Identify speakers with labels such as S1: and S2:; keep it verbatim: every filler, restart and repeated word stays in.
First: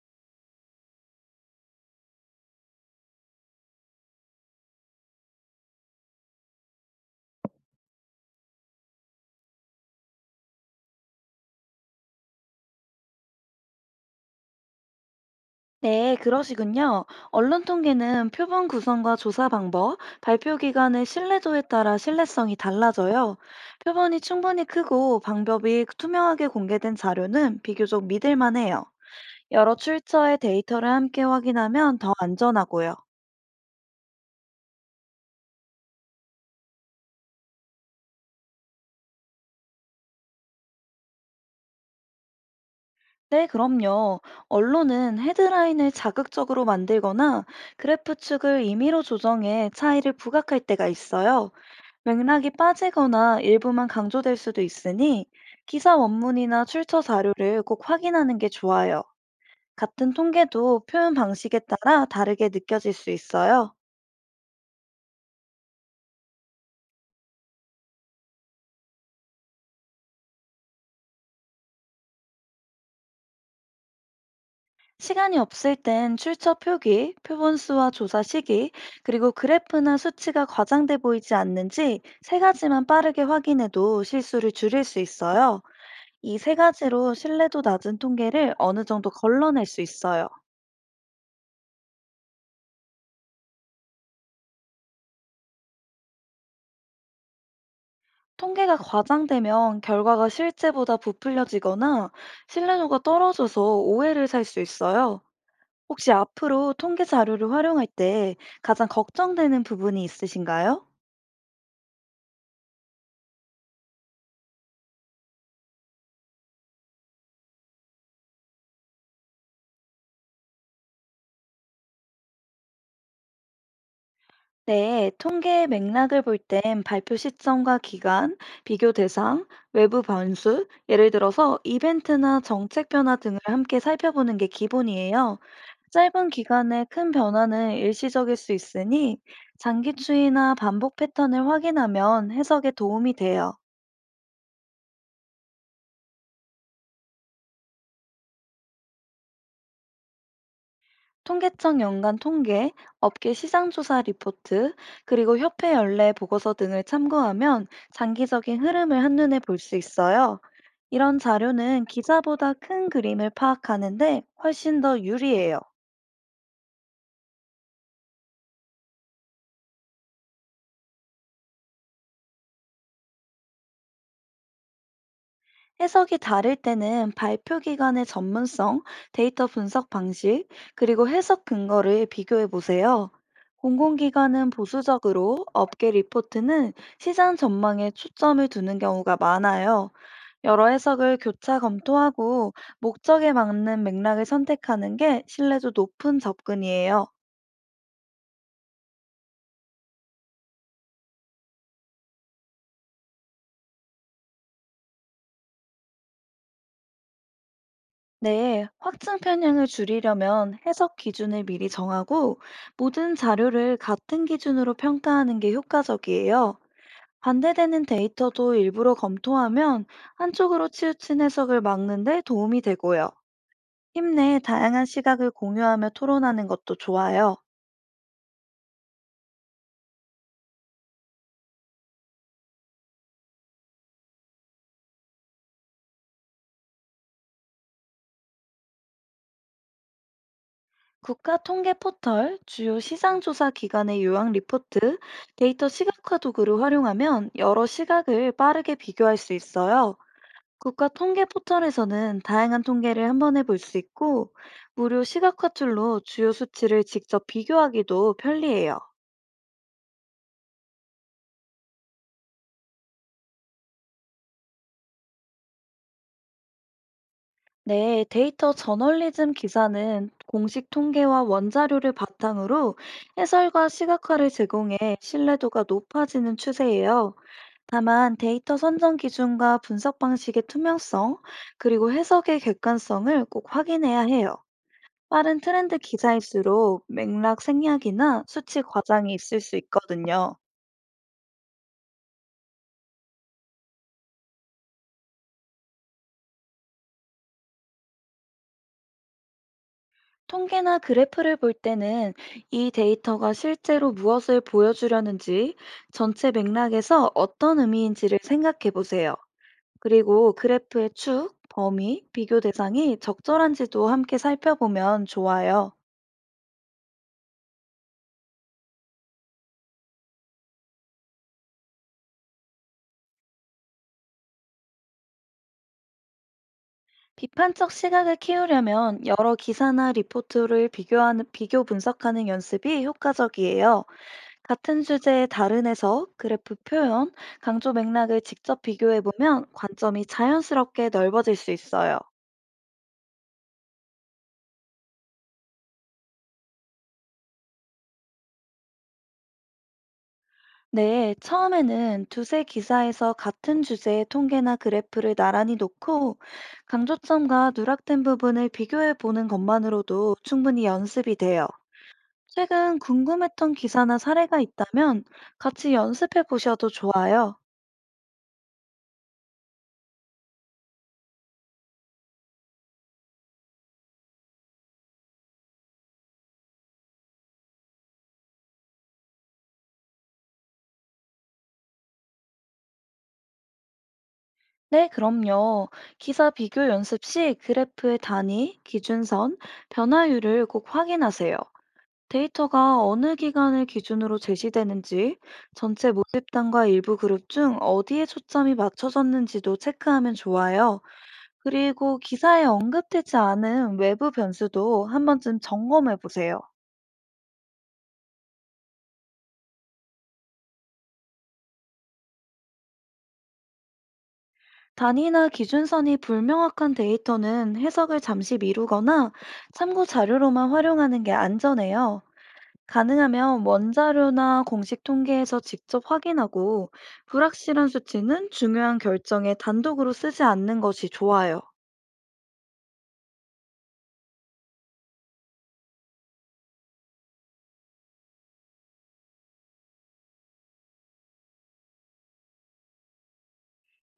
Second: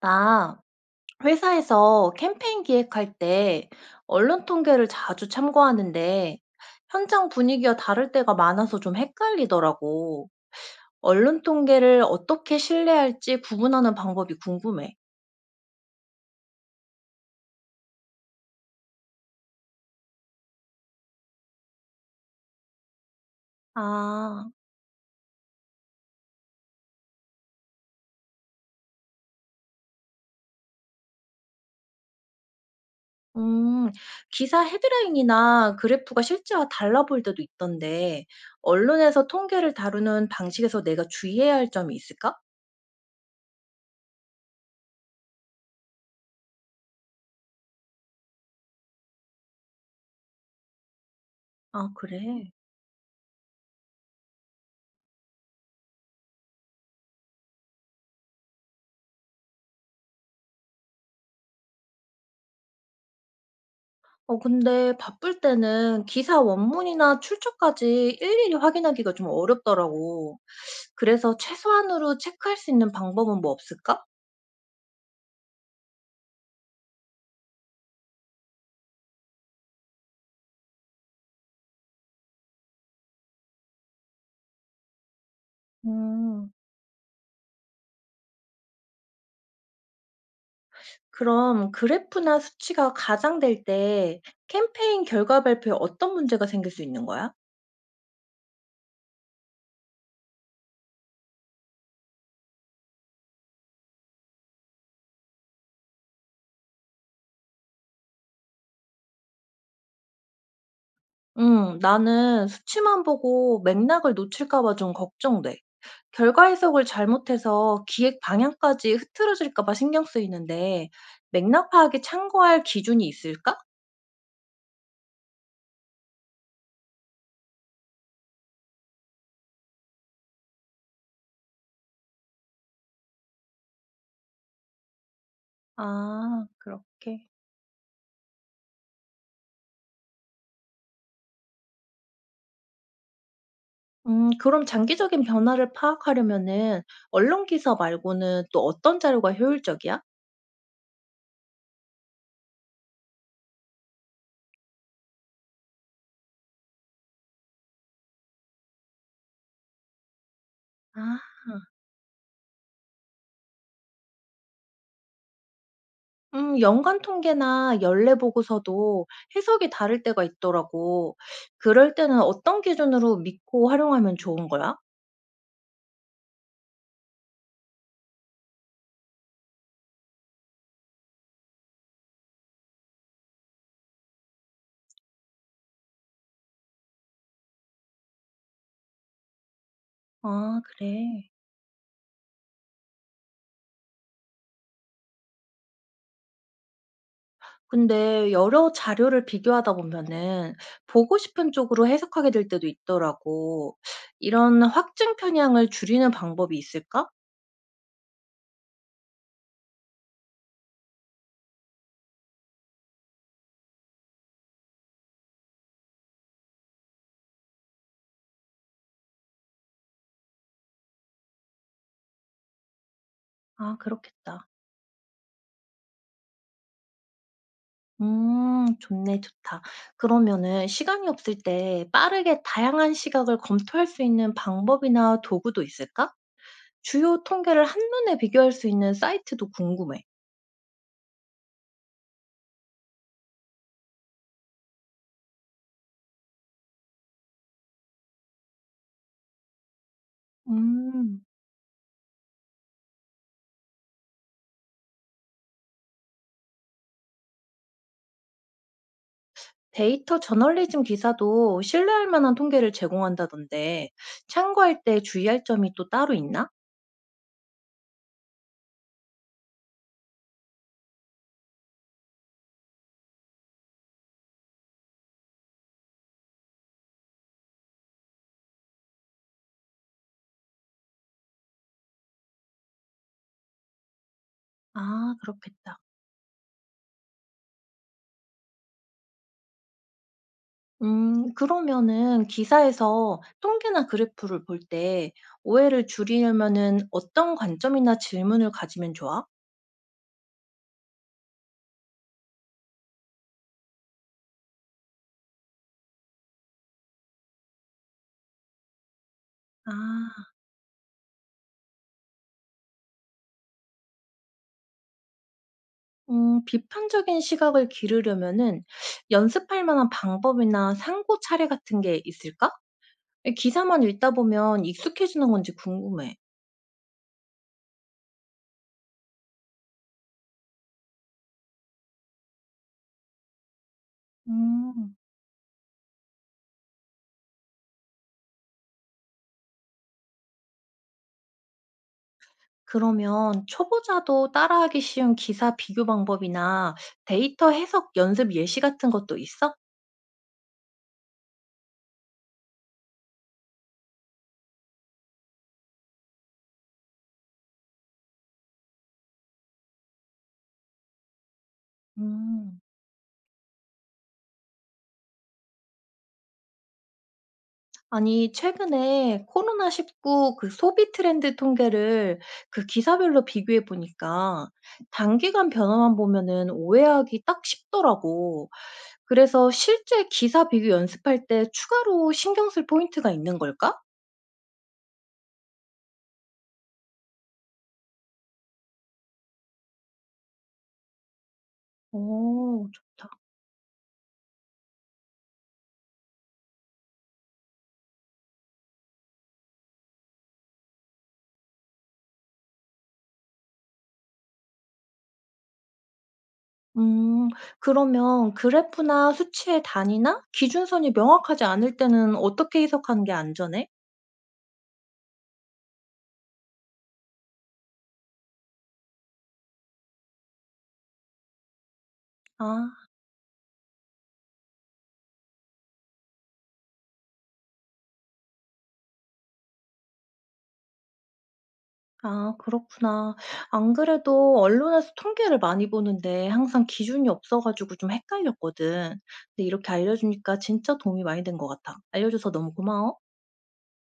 S1: 나 회사에서 캠페인 기획할 때 언론 통계를 자주 참고하는데 현장 분위기가 다를 때가 많아서 좀 헷갈리더라고. 언론 통계를 어떻게 신뢰할지 구분하는 방법이 궁금해.
S2: 네, 그러시군요. 언론 통계는 표본 구성과 조사 방법, 발표 기관의 신뢰도에 따라 신뢰성이 달라져요. 표본이
S1: 아,
S2: 충분히 크고 방법이 투명하게 공개된 자료는 비교적 믿을만해요. 여러 출처의 데이터를 함께 확인하면 더 안전하고요.
S1: 음, 기사 헤드라인이나 그래프가 실제와 달라 보일 때도 있던데 언론에서 통계를 다루는 방식에서 내가 주의해야 할 점이 있을까?
S2: 네, 그럼요. 언론은 헤드라인을 자극적으로 만들거나 그래프 축을 임의로 조정해 차이를 부각할 때가 있어요.
S1: 아,
S2: 맥락이
S1: 그래.
S2: 빠지거나 일부만 강조될 수도 있으니 기사 원문이나 출처 자료를 꼭 확인하는 게 좋아요. 같은 통계도 표현 방식에 따라 다르게 느껴질 수 있어요.
S1: 어 근데 바쁠 때는 기사 원문이나 출처까지 일일이 확인하기가 좀 어렵더라고. 그래서 최소한으로 체크할 수 있는 방법은 뭐 없을까?
S2: 시간이 없을 땐 출처 표기, 표본 수와 조사 시기, 그리고 그래프나 수치가 과장돼 보이지 않는지 세 가지만 빠르게 확인해도 실수를 줄일 수 있어요. 이
S1: 음,
S2: 세 가지로 신뢰도 낮은 통계를 어느 정도 걸러낼 수 있어요.
S1: 그럼 그래프나 수치가 가장될 때 캠페인 결과 발표에 어떤 문제가 생길 수 있는 거야?
S2: 통계가 과장되면 결과가 실제보다 부풀려지거나 신뢰도가 떨어져서 오해를 살 수 있어요. 혹시 앞으로 통계 자료를 활용할 때 가장 걱정되는 부분이 있으신가요?
S1: 음, 나는 수치만 보고 맥락을 놓칠까 봐 좀 걱정돼. 결과 해석을 잘못해서 기획 방향까지 흐트러질까 봐 신경 쓰이는데 맥락 파악에 참고할 기준이 있을까?
S2: 네, 통계의 맥락을 볼 땐 발표 시점과 기간, 비교 대상, 외부 변수, 예를 들어서 이벤트나 정책 변화 등을 함께 살펴보는 게 기본이에요. 짧은
S1: 아
S2: 기간에 큰
S1: 그렇게.
S2: 변화는 일시적일 수 있으니 장기 추이나 반복 패턴을 확인하면 해석에 도움이 돼요.
S1: 음 그럼 장기적인 변화를 파악하려면은 언론 기사 말고는 또 어떤 자료가 효율적이야?
S2: 통계청 연간 통계, 업계 시장조사 리포트, 그리고 협회 연례 보고서 등을 참고하면 장기적인 흐름을 한눈에 볼 수 있어요. 이런
S1: 아.
S2: 자료는 기자보다 큰 그림을 파악하는데 훨씬 더 유리해요.
S1: 음 연간 통계나 연례 보고서도 해석이 다를 때가 있더라고. 그럴 때는 어떤 기준으로 믿고 활용하면 좋은 거야?
S2: 해석이 다를 때는 발표 기관의 전문성, 데이터 분석 방식, 그리고 해석 근거를 비교해 보세요. 공공기관은 보수적으로, 업계 리포트는 시장 전망에 초점을 두는 경우가 많아요.
S1: 아
S2: 여러 해석을
S1: 그래.
S2: 교차 검토하고 목적에 맞는 맥락을 선택하는 게 신뢰도 높은 접근이에요.
S1: 근데 여러 자료를 비교하다 보면은 보고 싶은 쪽으로 해석하게 될 때도 있더라고. 이런 확증 편향을 줄이는 방법이 있을까?
S2: 네, 확증 편향을 줄이려면 해석 기준을 미리 정하고 모든 자료를 같은 기준으로 평가하는 게 효과적이에요. 반대되는 데이터도 일부러 검토하면 한쪽으로 치우친 해석을 막는 데 도움이 되고요.
S1: 아
S2: 힘내
S1: 그렇겠다.
S2: 다양한 시각을 공유하며 토론하는 것도 좋아요.
S1: 음 좋네. 좋다. 그러면은 시간이 없을 때 빠르게 다양한 시각을 검토할 수 있는 방법이나 도구도 있을까? 주요 통계를 한눈에 비교할 수 있는 사이트도 궁금해.
S2: 국가 통계 포털, 주요 시장 조사 기관의 요약 리포트, 데이터 시각화 도구를 활용하면 여러 시각을 빠르게 비교할 수 있어요. 국가
S1: 음.
S2: 통계 포털에서는 다양한 통계를 한 번에 볼 수 있고, 무료 시각 화툴로 주요 수치를 직접 비교하기도 편리해요.
S1: 데이터 저널리즘 기사도 신뢰할 만한 통계를 제공한다던데 참고할 때 주의할 점이 또 따로 있나?
S2: 네, 데이터 저널리즘 기사는 공식 통계와 원자료를 바탕으로 해설과 시각화를 제공해 신뢰도가 높아지는 추세예요. 다만 데이터 선정 기준과 분석 방식의 투명성, 그리고 해석의 객관성을 꼭 확인해야 해요.
S1: 아,
S2: 빠른 트렌드
S1: 그렇겠다.
S2: 기사일수록 맥락 생략이나 수치 과장이 있을 수 있거든요.
S1: 음, 그러면은 기사에서 통계나 그래프를 볼 때 오해를 줄이려면은 어떤 관점이나 질문을 가지면 좋아?
S2: 통계나 그래프를 볼 때는 이 데이터가 실제로 무엇을 보여주려는지 전체 맥락에서 어떤 의미인지를 생각해 보세요.
S1: 아.
S2: 그리고 그래프의 축, 범위, 비교 대상이 적절한지도 함께 살펴보면 좋아요.
S1: 음 비판적인 시각을 기르려면은 연습할 만한 방법이나 상고 차례 같은 게 있을까? 기사만 읽다 보면 익숙해지는 건지 궁금해.
S2: 비판적 시각을 키우려면 여러 기사나 리포트를 비교하는, 비교 분석하는 연습이 효과적이에요. 같은
S1: 음.
S2: 주제의 다른 해석, 그래프 표현, 강조 맥락을 직접 비교해 보면 관점이 자연스럽게 넓어질 수 있어요.
S1: 그러면 초보자도 따라하기 쉬운 기사 비교 방법이나 데이터 해석 연습 예시 같은 것도 있어?
S2: 네, 처음에는 두세 기사에서 같은 주제의 통계나 그래프를 나란히 놓고 강조점과 누락된 부분을 비교해 보는 것만으로도 충분히 연습이 돼요.
S1: 음.
S2: 최근 궁금했던 기사나 사례가 있다면 같이 연습해 보셔도 좋아요.
S1: 아니, 최근에 코로나 십구 그 소비 트렌드 통계를 그 기사별로 비교해 보니까 단기간 변화만 보면은 오해하기 딱 쉽더라고. 그래서 실제 기사 비교 연습할 때 추가로 신경 쓸 포인트가 있는 걸까?
S2: 네, 그럼요. 기사 비교 연습 시 그래프의 단위, 기준선, 변화율을 꼭 확인하세요.
S1: 오,
S2: 데이터가
S1: 좋다.
S2: 어느 기간을 기준으로 제시되는지, 전체 모집단과 일부 그룹 중 어디에 초점이 맞춰졌는지도 체크하면 좋아요. 그리고 기사에 언급되지 않은 외부 변수도 한 번쯤 점검해 보세요.
S1: 음, 그러면 그래프나 수치의 단위나 기준선이 명확하지 않을 때는 어떻게 해석하는 게 안전해?
S2: 단위나 기준선이 불명확한 데이터는 해석을 잠시 미루거나 참고 자료로만 활용하는 게 안전해요.
S1: 아.
S2: 가능하면 원자료나 공식 통계에서 직접 확인하고 불확실한 수치는 중요한 결정에 단독으로 쓰지 않는 것이 좋아요.
S1: 아 그렇구나. 안 그래도 언론에서 통계를 많이 보는데 항상 기준이 없어 가지고 좀 헷갈렸거든. 근데 이렇게 알려주니까 진짜 도움이 많이 된 것 같아. 알려줘서 너무 고마워.